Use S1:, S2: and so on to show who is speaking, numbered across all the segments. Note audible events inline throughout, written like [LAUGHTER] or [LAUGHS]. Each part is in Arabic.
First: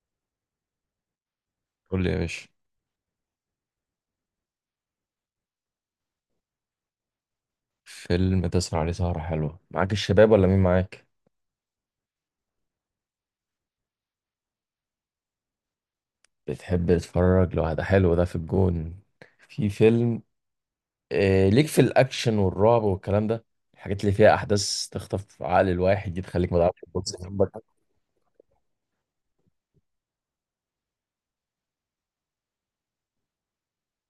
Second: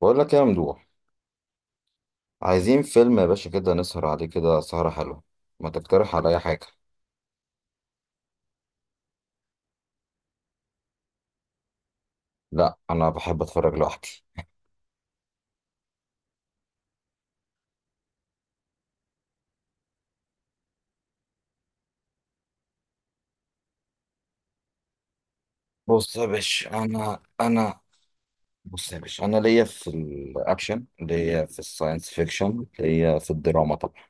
S1: بقول لك إيه يا ممدوح؟
S2: قول لي يا باشا.
S1: عايزين فيلم يا باشا كده، نسهر عليه كده سهرة حلوة. ما تقترح عليا حاجة؟
S2: فيلم تسهر عليه سهرة حلوة، معاك الشباب ولا مين معاك؟
S1: لا، أنا بحب أتفرج لوحدي.
S2: بتحب تتفرج لو ده حلو، ده في الجون. في فيلم، ليك في الأكشن والرعب والكلام ده. الحاجات اللي فيها أحداث تخطف عقل الواحد
S1: بص
S2: دي
S1: يا
S2: تخليك ما
S1: باشا
S2: تعرفش تبص
S1: أنا
S2: جنبك.
S1: أنا بص يا باشا، أنا ليا في الأكشن، ليا في الساينس فيكشن، ليا في الدراما طبعا.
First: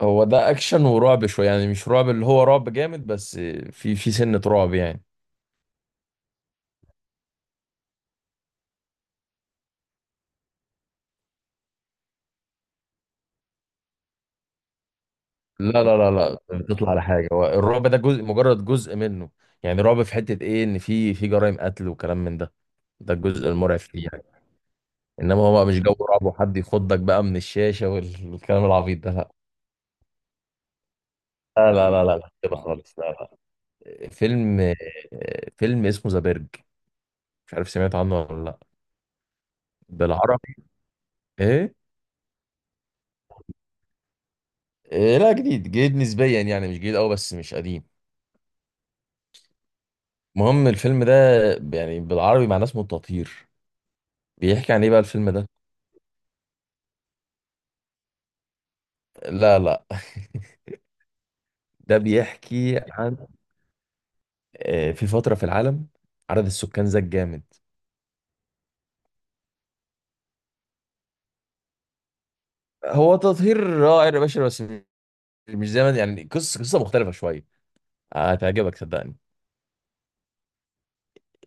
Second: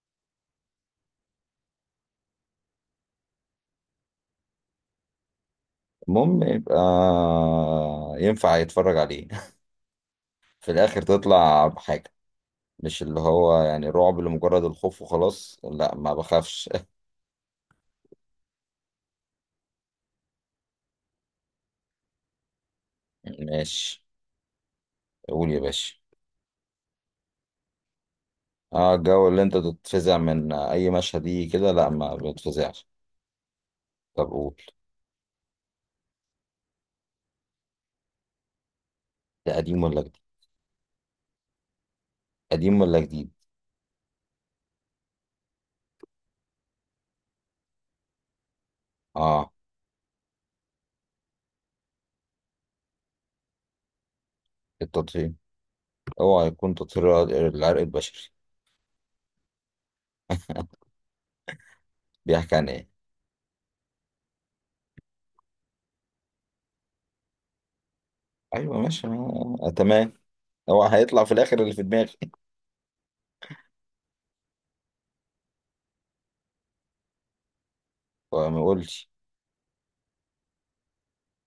S2: هو ده أكشن ورعب شوية، يعني مش رعب اللي هو رعب جامد، بس في سنة رعب يعني.
S1: المهم يبقى ينفع يتفرج عليه. [LAUGHS] في الآخر تطلع بحاجة. مش اللي هو يعني رعب لمجرد الخوف وخلاص،
S2: لا
S1: لا،
S2: لا لا
S1: ما
S2: لا،
S1: بخافش.
S2: بتطلع على حاجة، هو الرعب ده جزء، مجرد جزء منه. يعني رعب في حتة إيه، إن في جرائم قتل وكلام من ده. ده
S1: [LAUGHS]
S2: الجزء المرعب
S1: ماشي.
S2: فيه. انما
S1: قول
S2: هو
S1: يا
S2: بقى مش
S1: باشا.
S2: جو رعب وحد يخضك بقى من الشاشه والكلام
S1: اه،
S2: العبيط
S1: الجو
S2: ده.
S1: اللي انت تتفزع من اي مشهد دي، كده
S2: لا
S1: لا،
S2: لا لا لا
S1: ما
S2: لا لا، كده
S1: بتفزعش.
S2: خالص، لا لا.
S1: طب قول.
S2: فيلم فيلم اسمه ذا بيرج. مش عارف سمعت عنه ولا لا.
S1: ده قديم ولا جديد؟
S2: بالعربي ايه؟
S1: قديم ولا جديد؟
S2: لا، جديد جديد نسبيا يعني، مش جديد قوي بس مش قديم.
S1: اه.
S2: المهم الفيلم ده، يعني بالعربي معناه اسمه التطهير. بيحكي عن ايه بقى الفيلم
S1: التطهير.
S2: ده؟
S1: اوعى يكون تطهير العرق البشري.
S2: لا لا. [LAUGHS]
S1: [LAUGHS]
S2: ده
S1: بيحكي عن
S2: بيحكي
S1: ايه؟
S2: عن، في فترة في العالم عدد السكان زاد جامد.
S1: ايوه، ماشي، آه، آه، تمام. هو هيطلع في الاخر اللي في دماغي.
S2: هو تطهير رائع يا باشا، بس مش زي ما يعني، قصه مختلفه شويه.
S1: [LAUGHS] هو ما
S2: هتعجبك
S1: يقولش.
S2: صدقني.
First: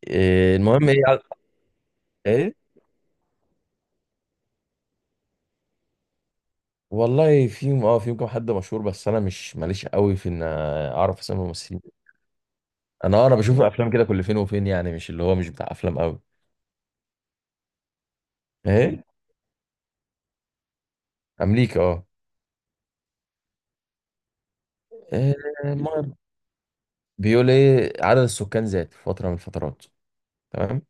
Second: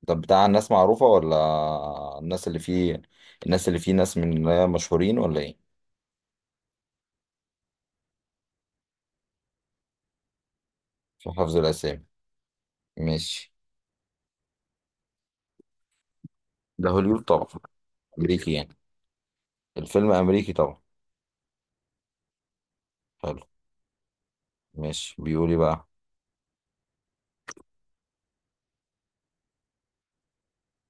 S1: طب بتاع الناس
S2: المهم ايه،
S1: معروفة ولا؟ الناس
S2: ايه
S1: اللي فيه، الناس اللي فيه ناس من اللي هي مشهورين ولا ايه؟
S2: والله. فيهم، اه، فيهم كام حد مشهور، بس انا مش ماليش قوي في ان اعرف
S1: في
S2: اسامي
S1: حفظ
S2: الممثلين.
S1: الاسامي.
S2: انا، انا
S1: ماشي.
S2: بشوف افلام كده كل فين وفين يعني، مش اللي هو مش بتاع افلام قوي.
S1: ده هوليوود طبعا، امريكي يعني.
S2: ايه.
S1: الفيلم امريكي طبعا.
S2: امريكا، اه.
S1: حلو. ماشي،
S2: إيه،
S1: بيقول ايه بقى؟
S2: المهم بيقول ايه، عدد السكان زاد في فتره من الفترات. تمام.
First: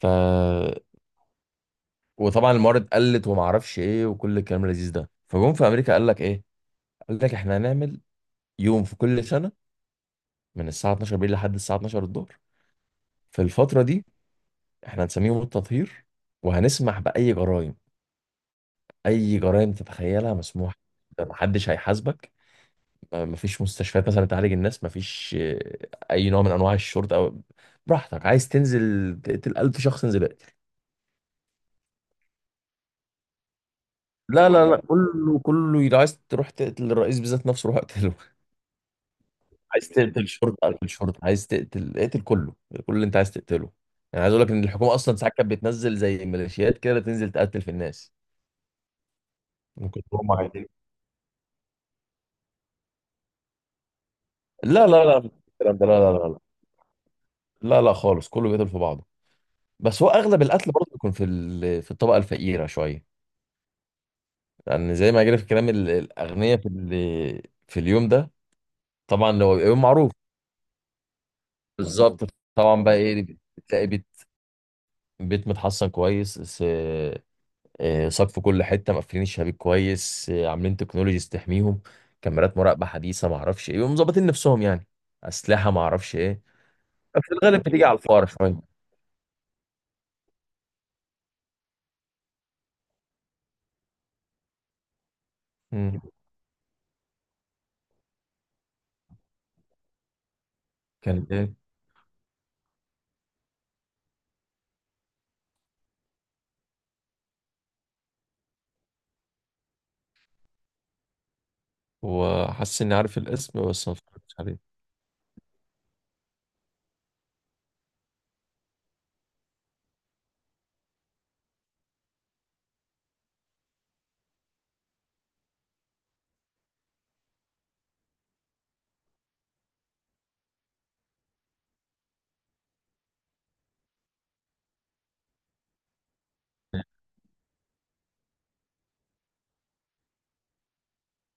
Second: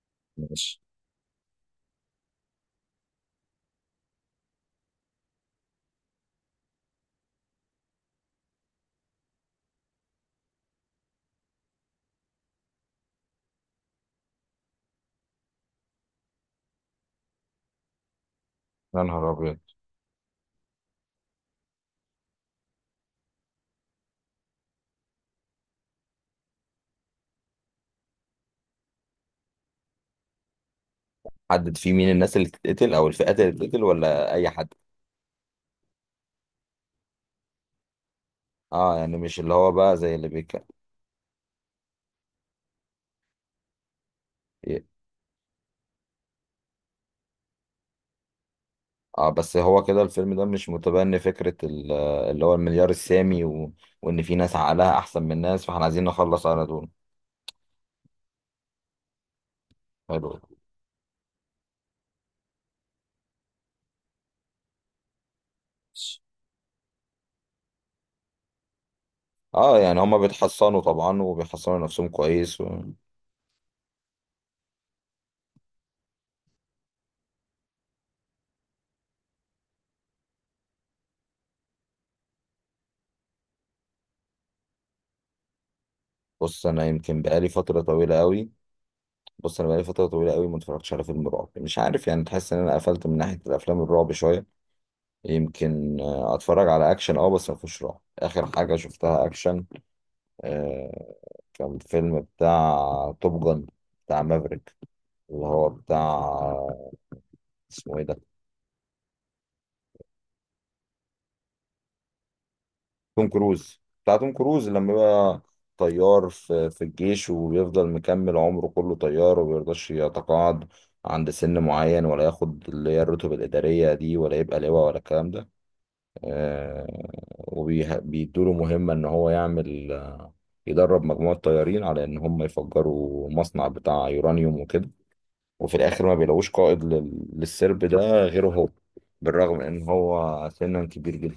S2: ف.
S1: ماشي.
S2: وطبعا الموارد قلت وما اعرفش ايه وكل الكلام اللذيذ ده. فجم في امريكا قال لك ايه؟ قال لك احنا هنعمل يوم في كل سنه، من الساعة 12 بالليل لحد الساعة 12 الظهر. في الفترة دي احنا هنسميه يوم التطهير، وهنسمح بأي جرائم.
S1: يا نهار
S2: أي
S1: ابيض.
S2: جرائم تتخيلها مسموح، محدش هيحاسبك. مفيش مستشفيات مثلا تعالج الناس، مفيش أي نوع من أنواع الشرطة أو. براحتك عايز تنزل تقتل 1000 شخص، انزل اقتل.
S1: حدد في مين الناس اللي تتقتل او الفئات اللي تتقتل، ولا
S2: لا
S1: اي
S2: لا
S1: حد؟
S2: لا والله، كله كله، لو عايز تروح تقتل الرئيس بالذات نفسه، روح اقتله. [LAUGHS]
S1: اه، يعني مش اللي هو
S2: عايز
S1: بقى زي اللي
S2: تقتل شرطة
S1: بيك.
S2: اقتل شرطة، عايز تقتل اقتل كله، كل اللي انت عايز تقتله. يعني عايز اقول لك ان الحكومه اصلا ساعات كانت بتنزل زي ميليشيات كده، تنزل تقتل في الناس.
S1: اه بس هو كده
S2: وكنت هم
S1: الفيلم ده
S2: عايزين.
S1: مش متبني فكرة اللي هو المليار السامي، و... وان في ناس
S2: لا
S1: عقلها
S2: لا لا
S1: احسن من الناس،
S2: الكلام
S1: فاحنا
S2: ده، لا
S1: عايزين
S2: لا لا لا.
S1: نخلص على دول.
S2: لا لا خالص، كله بيقتل في بعضه. بس هو
S1: حلو.
S2: اغلب القتل برضه بيكون في في الطبقه الفقيره شويه، لان زي ما جرى في الكلام، الاغنياء في في اليوم ده طبعا لو بيبقى
S1: اه
S2: يوم
S1: يعني
S2: معروف.
S1: هما بيتحصنوا طبعا، وبيحصنوا نفسهم
S2: بالظبط.
S1: كويس، و...
S2: طبعا بقى ايه، بتلاقي بيت متحصن كويس، سقف في كل حته، مقفلين الشبابيك كويس، عاملين تكنولوجيز تحميهم، كاميرات مراقبه حديثه، ما اعرفش ايه. بيبقوا مظبطين نفسهم يعني، اسلحه، ما اعرفش ايه.
S1: بص انا يمكن
S2: في
S1: بقالي
S2: الغالب
S1: فترة
S2: بتيجي على
S1: طويلة
S2: الفقراء
S1: قوي
S2: شويه.
S1: بص انا بقالي فترة طويلة قوي ما اتفرجتش على فيلم رعب، مش عارف، يعني تحس ان انا قفلت من ناحية الافلام الرعب شوية. يمكن
S2: مم.
S1: اتفرج على اكشن اه، بس ما فيهوش رعب. اخر حاجه شفتها اكشن، آه،
S2: كانت ايه؟
S1: كان فيلم بتاع توب جن، بتاع مافريك، اللي هو بتاع اسمه ايه ده،
S2: وحاسس اني عارف
S1: توم
S2: الاسم
S1: كروز.
S2: بس ما اتفرجتش عليه.
S1: لما بقى طيار في الجيش، وبيفضل مكمل عمره كله طيار، ومبيرضاش يتقاعد عند سن معين، ولا ياخد اللي هي الرتب الإدارية دي، ولا يبقى لواء ولا الكلام ده. وبيدوا له مهمة إن هو يعمل، يدرب مجموعة طيارين على إن هم يفجروا مصنع بتاع يورانيوم وكده. وفي الآخر ما بيلاقوش قائد للسرب ده غيره هو، بالرغم من إن هو سنا كبير جدا.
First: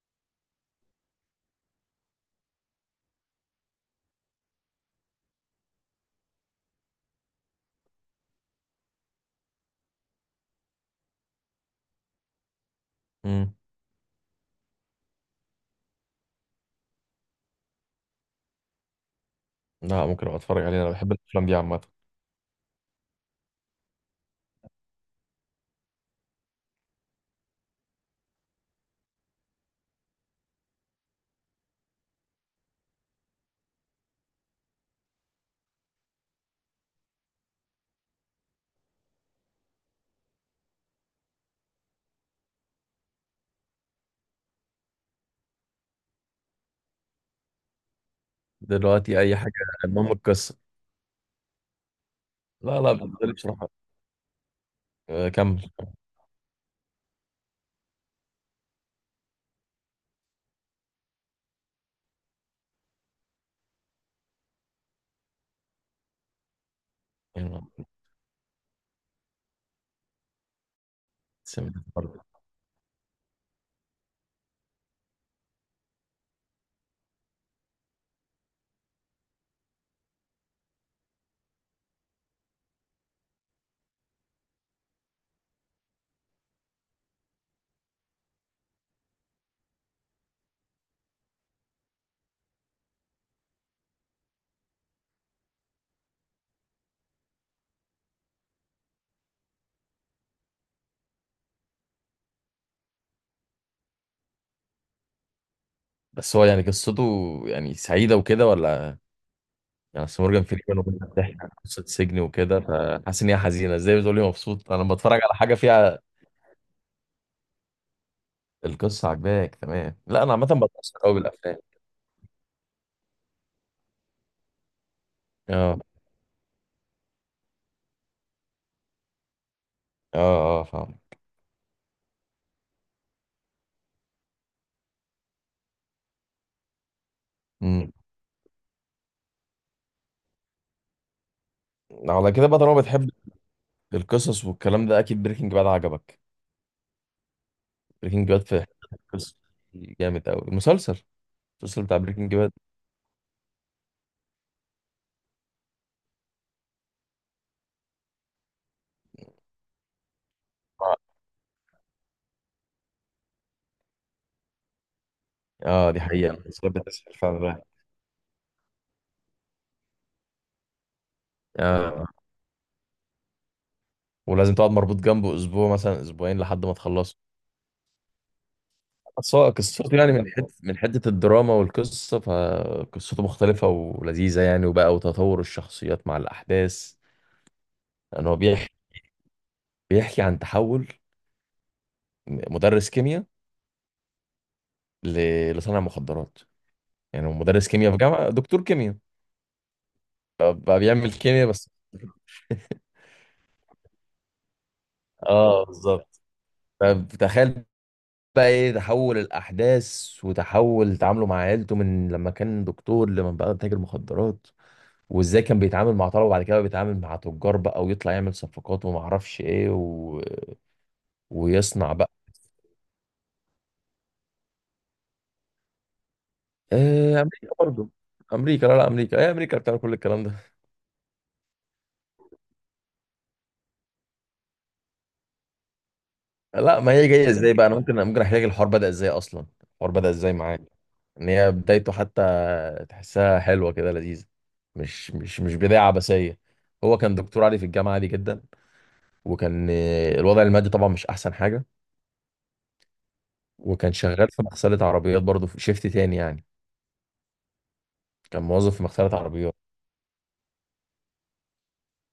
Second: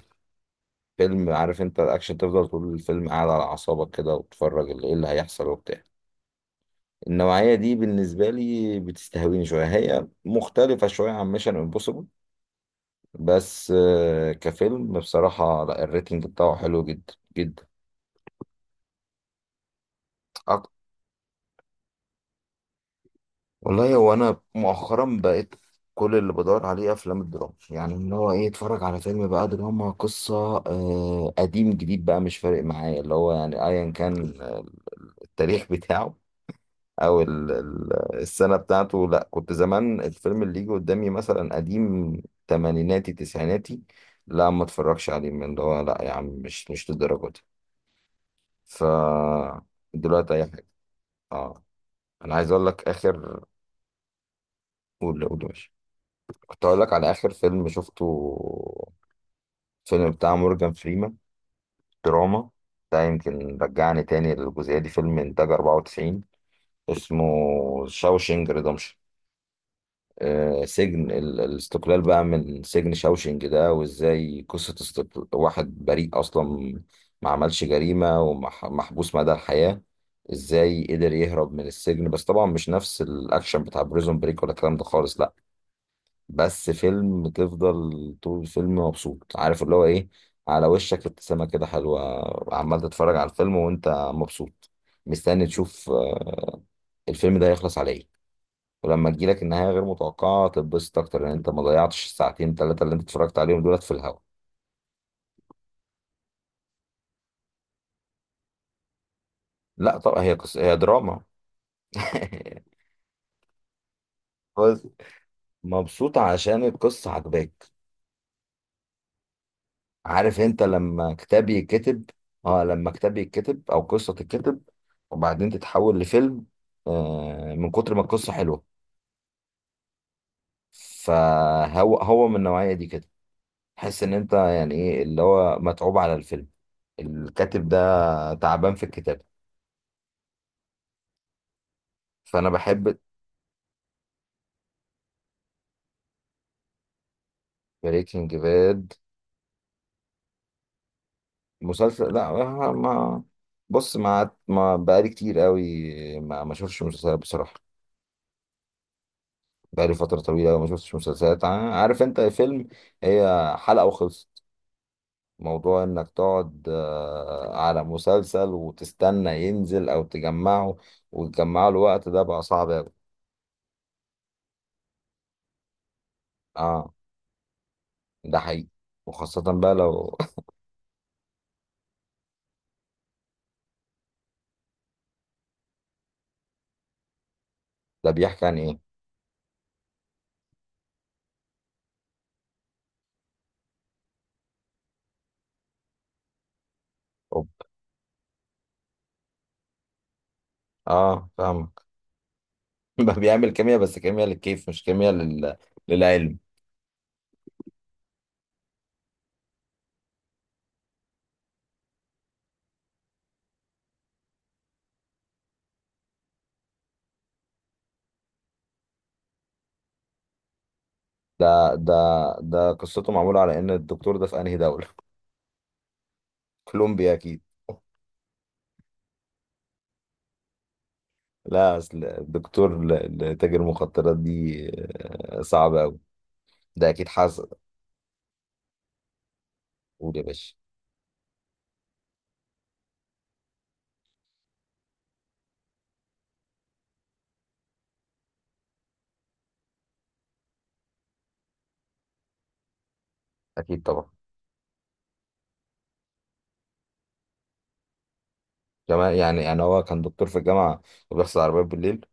S1: فيلم، عارف انت الاكشن، تفضل طول الفيلم قاعد على اعصابك كده، وتتفرج ايه اللي هيحصل وبتاع. النوعية دي بالنسبة لي بتستهويني شوية، هي مختلفة شوية عن ميشن امبوسيبل.
S2: امم
S1: بس كفيلم بصراحة، لا، الريتنج بتاعه حلو جدا جدا.
S2: لا، ممكن ابقى اتفرج
S1: أك-
S2: عليه، انا بحب الافلام دي عامه.
S1: والله هو انا مؤخرا بقيت كل اللي بدور عليه افلام الدراما، يعني ان هو ايه، اتفرج على فيلم بقى دراما، قصه، آه، قديم جديد بقى مش فارق معايا، اللي هو يعني ايا كان التاريخ [LAUGHS] بتاعه، او السنه بتاعته. لا، كنت زمان الفيلم اللي يجي قدامي مثلا قديم، تمانيناتي تسعيناتي، لا ما اتفرجش عليه، من اللي هو لا يا عم، مش للدرجه دي. ف
S2: دلوقتي اي حاجه. المهم
S1: دلوقتي اي
S2: القصه.
S1: حاجه. اه. انا عايز اقول
S2: لا
S1: لك
S2: لا بالنسبه لي
S1: اخر.
S2: بصراحه.
S1: قول قول يا باشا.
S2: كمل.
S1: كنت اقول لك على اخر فيلم شفته، فيلم بتاع مورجان فريمان، دراما، ده يمكن رجعني تاني للجزئيه دي. فيلم انتاج 94، اسمه
S2: أيوة،
S1: شاوشينج ريدمشن. سجن
S2: سمعت
S1: الاستقلال
S2: برضه.
S1: بقى من سجن شاوشينج ده، وازاي قصه استقل... واحد بريء اصلا، ما عملش جريمه، ومحبوس مدى الحياه، ازاي قدر يهرب من السجن. بس طبعا مش نفس الاكشن بتاع بريزون بريك ولا الكلام ده خالص، لا. بس فيلم تفضل طول الفيلم مبسوط، عارف، اللي هو ايه، على وشك ابتسامة كده حلوة، عمال تتفرج على الفيلم وانت مبسوط، مستني تشوف، الفيلم ده هيخلص على ايه. ولما تجيلك النهاية غير متوقعة تتبسط اكتر، لان انت ما ضيعتش الساعتين ثلاثة اللي انت اتفرجت عليهم دولت في الهوا.
S2: بس هو يعني قصته، يعني سعيده وكده ولا؟
S1: لا
S2: يعني
S1: طبعا
S2: أصل
S1: هي
S2: مورجان
S1: قصة، هي
S2: فريمان وبنت
S1: دراما.
S2: بتحكي عن قصه سجن وكده،
S1: [LAUGHS]
S2: فحاسس ان هي حزينه، ازاي بتقول لي مبسوط انا
S1: بس
S2: لما بتفرج على حاجه فيها.
S1: مبسوط عشان القصة عجباك.
S2: القصه عجباك تمام. لا انا
S1: عارف
S2: عامه
S1: انت
S2: بتاثر
S1: لما
S2: قوي
S1: كتاب
S2: بالافلام.
S1: يتكتب، اه لما كتاب يتكتب او قصة تتكتب وبعدين
S2: اه
S1: تتحول لفيلم، من كتر ما القصة حلوة.
S2: اه اه فاهم.
S1: فهو من النوعية دي كده، تحس ان انت يعني ايه اللي هو متعوب على الفيلم، الكاتب
S2: امم
S1: ده تعبان في الكتابة.
S2: على كده
S1: فانا
S2: بقى، طالما
S1: بحب.
S2: بتحب القصص والكلام ده اكيد بريكنج باد عجبك. بريكنج
S1: بريكنج
S2: باد في
S1: باد؟
S2: حتة القصص دي جامد قوي المسلسل. المسلسل بتاع
S1: مسلسل، لا.
S2: بريكنج باد.
S1: ما بص ما ما بقالي كتير قوي ما اشوفش مسلسلات بصراحة. بقالي فترة طويلة ما شفتش مسلسلات، عارف انت، فيلم هي حلقة وخلصت. موضوع
S2: اه، دي
S1: انك
S2: حقيقة،
S1: تقعد،
S2: المسلسلات بتسحل فعلا الواحد.
S1: على مسلسل وتستنى ينزل او تجمعه، وتجمعه،
S2: آه.
S1: الوقت ده بقى صعب اوي.
S2: ولازم تقعد مربوط جنبه اسبوع مثلا اسبوعين لحد ما
S1: اه
S2: تخلصه.
S1: ده حقيقي.
S2: بس
S1: وخاصة
S2: هو
S1: بقى
S2: قصته، يعني
S1: لو.
S2: من حته الدراما والقصه، فقصته مختلفه ولذيذه يعني، وبقى وتطور الشخصيات مع الاحداث.
S1: [LAUGHS] ده
S2: يعني هو
S1: بيحكي عن ايه؟
S2: بيحكي عن تحول مدرس كيمياء لصانع مخدرات. يعني هو
S1: أوب.
S2: مدرس كيمياء في جامعه، دكتور كيمياء، بقى بيعمل
S1: اه
S2: كيمياء بس.
S1: فاهمك. [LAUGHS] ده بيعمل كيمياء، بس كيمياء للكيف، مش كيمياء لل...
S2: اه بالظبط.
S1: للعلم.
S2: فتخيل بقى ايه تحول الاحداث وتحول تعامله مع عيلته من لما كان دكتور لما بقى تاجر مخدرات، وازاي كان بيتعامل مع طلبه وبعد كده بقى بيتعامل مع تجار بقى، ويطلع يعمل صفقات وما اعرفش ايه،
S1: ده
S2: ويصنع
S1: ده
S2: بقى.
S1: ده قصته معمولة على ان الدكتور ده في انهي دولة؟ [LAUGHS] كولومبيا اكيد.
S2: امريكا برضه. امريكا، لا لا، امريكا، هي امريكا بتعمل كل الكلام ده.
S1: لا اصل الدكتور لتاجر المخدرات دي، صعب قوي.
S2: لا،
S1: ده
S2: ما
S1: اكيد
S2: هي جايه
S1: حاسس.
S2: ازاي بقى، انا ممكن احكي لك الحوار بدأ ازاي اصلا. الحوار بدأ
S1: قول يا
S2: ازاي
S1: باشا.
S2: معاك، ان هي بدايته حتى تحسها حلوه كده لذيذه، مش بدايه عبثيه. هو كان دكتور عادي في الجامعه، عادي جدا، وكان، الوضع المادي طبعا مش احسن حاجه.
S1: اكيد
S2: وكان
S1: طبعا.
S2: شغال في مغسله عربيات برضه في شيفت تاني يعني، كان موظف في مغسله
S1: كمان، يعني
S2: عربيات.
S1: يعني هو كان دكتور في الجامعه وبيغسل عربيات بالليل؟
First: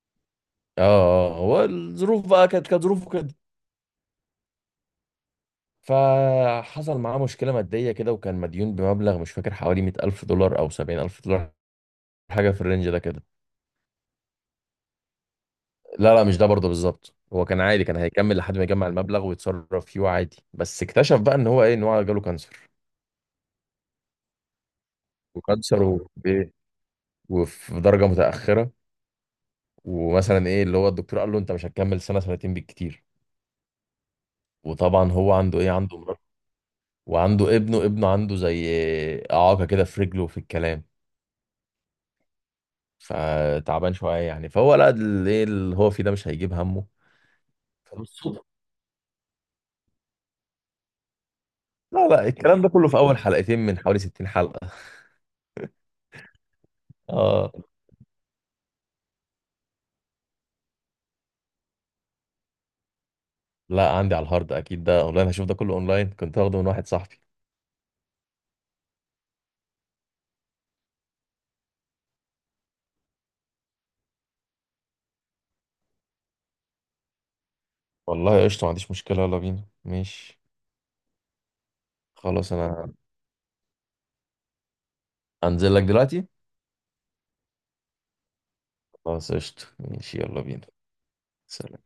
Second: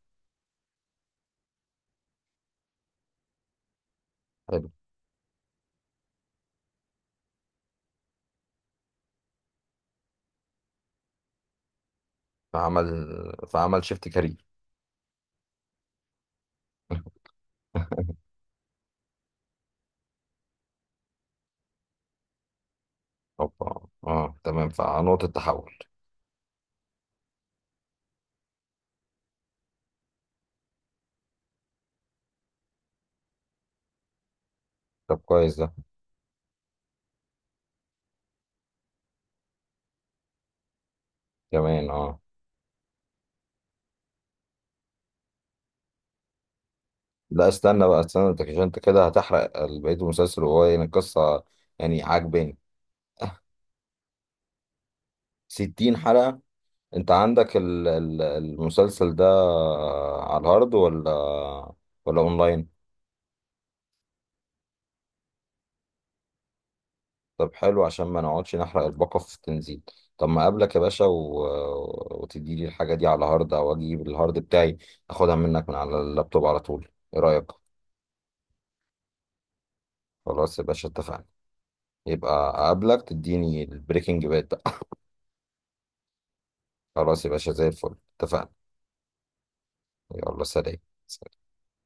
S2: اه اه، هو الظروف بقى، كانت ظروفه كده.
S1: حلو.
S2: فحصل معاه مشكله ماديه كده، وكان مديون بمبلغ مش فاكر، حوالي 100000 دولار او 70000 دولار، حاجه في الرينج ده
S1: فعمل
S2: كده.
S1: فعمل شيفت كارير.
S2: لا لا، مش ده برضه بالظبط. هو كان عادي، كان
S1: [LAUGHS]
S2: هيكمل لحد ما يجمع المبلغ ويتصرف فيه عادي، بس اكتشف بقى ان هو ايه، ان هو جاله كانسر.
S1: اوبا، اه تمام، فنقطه تحول.
S2: وكانسر وايه، وفي درجه متاخره. ومثلا ايه اللي هو الدكتور قال له انت مش هتكمل سنه سنتين بالكتير. وطبعا
S1: طب
S2: هو
S1: كويس
S2: عنده ايه،
S1: ده.
S2: عنده مرض، وعنده ابنه، عنده زي اعاقه كده في رجله وفي الكلام،
S1: كمان اه.
S2: فتعبان شويه يعني. فهو لا، ايه اللي هو فيه ده مش هيجيب همه.
S1: لا استنى بقى، استنى انت،
S2: فبالصدفه.
S1: عشان انت كده هتحرق بقيه المسلسل، وهو يعني القصه يعني
S2: لا لا،
S1: عاجباني.
S2: الكلام ده كله في اول
S1: [LAUGHS]
S2: حلقتين من حوالي 60 حلقه.
S1: 60 حلقه؟ انت
S2: اه.
S1: عندك المسلسل ده على الهارد ولا، ولا اونلاين؟
S2: لا عندي على الهارد اكيد، ده اونلاين هشوف، ده كله اونلاين، كنت واخده من واحد صاحبي.
S1: طب حلو، عشان ما نقعدش نحرق الباقة في التنزيل. طب ما اقابلك يا باشا و... وتدي لي الحاجة دي على هارد، او اجيب الهارد بتاعي اخدها منك من على اللابتوب على طول. ايه رأيك؟
S2: والله قشطه، ما عنديش مشكله، يلا بينا، ماشي.
S1: خلاص يا باشا اتفقنا. يبقى
S2: خلاص انا
S1: اقابلك تديني البريكنج باد بقى.
S2: هنزل لك دلوقتي.
S1: [LAUGHS] خلاص يا باشا زي الفل. اتفقنا.
S2: خلاص قشطة، ماشي، يلا
S1: يلا
S2: بينا.
S1: سلام.
S2: سلام.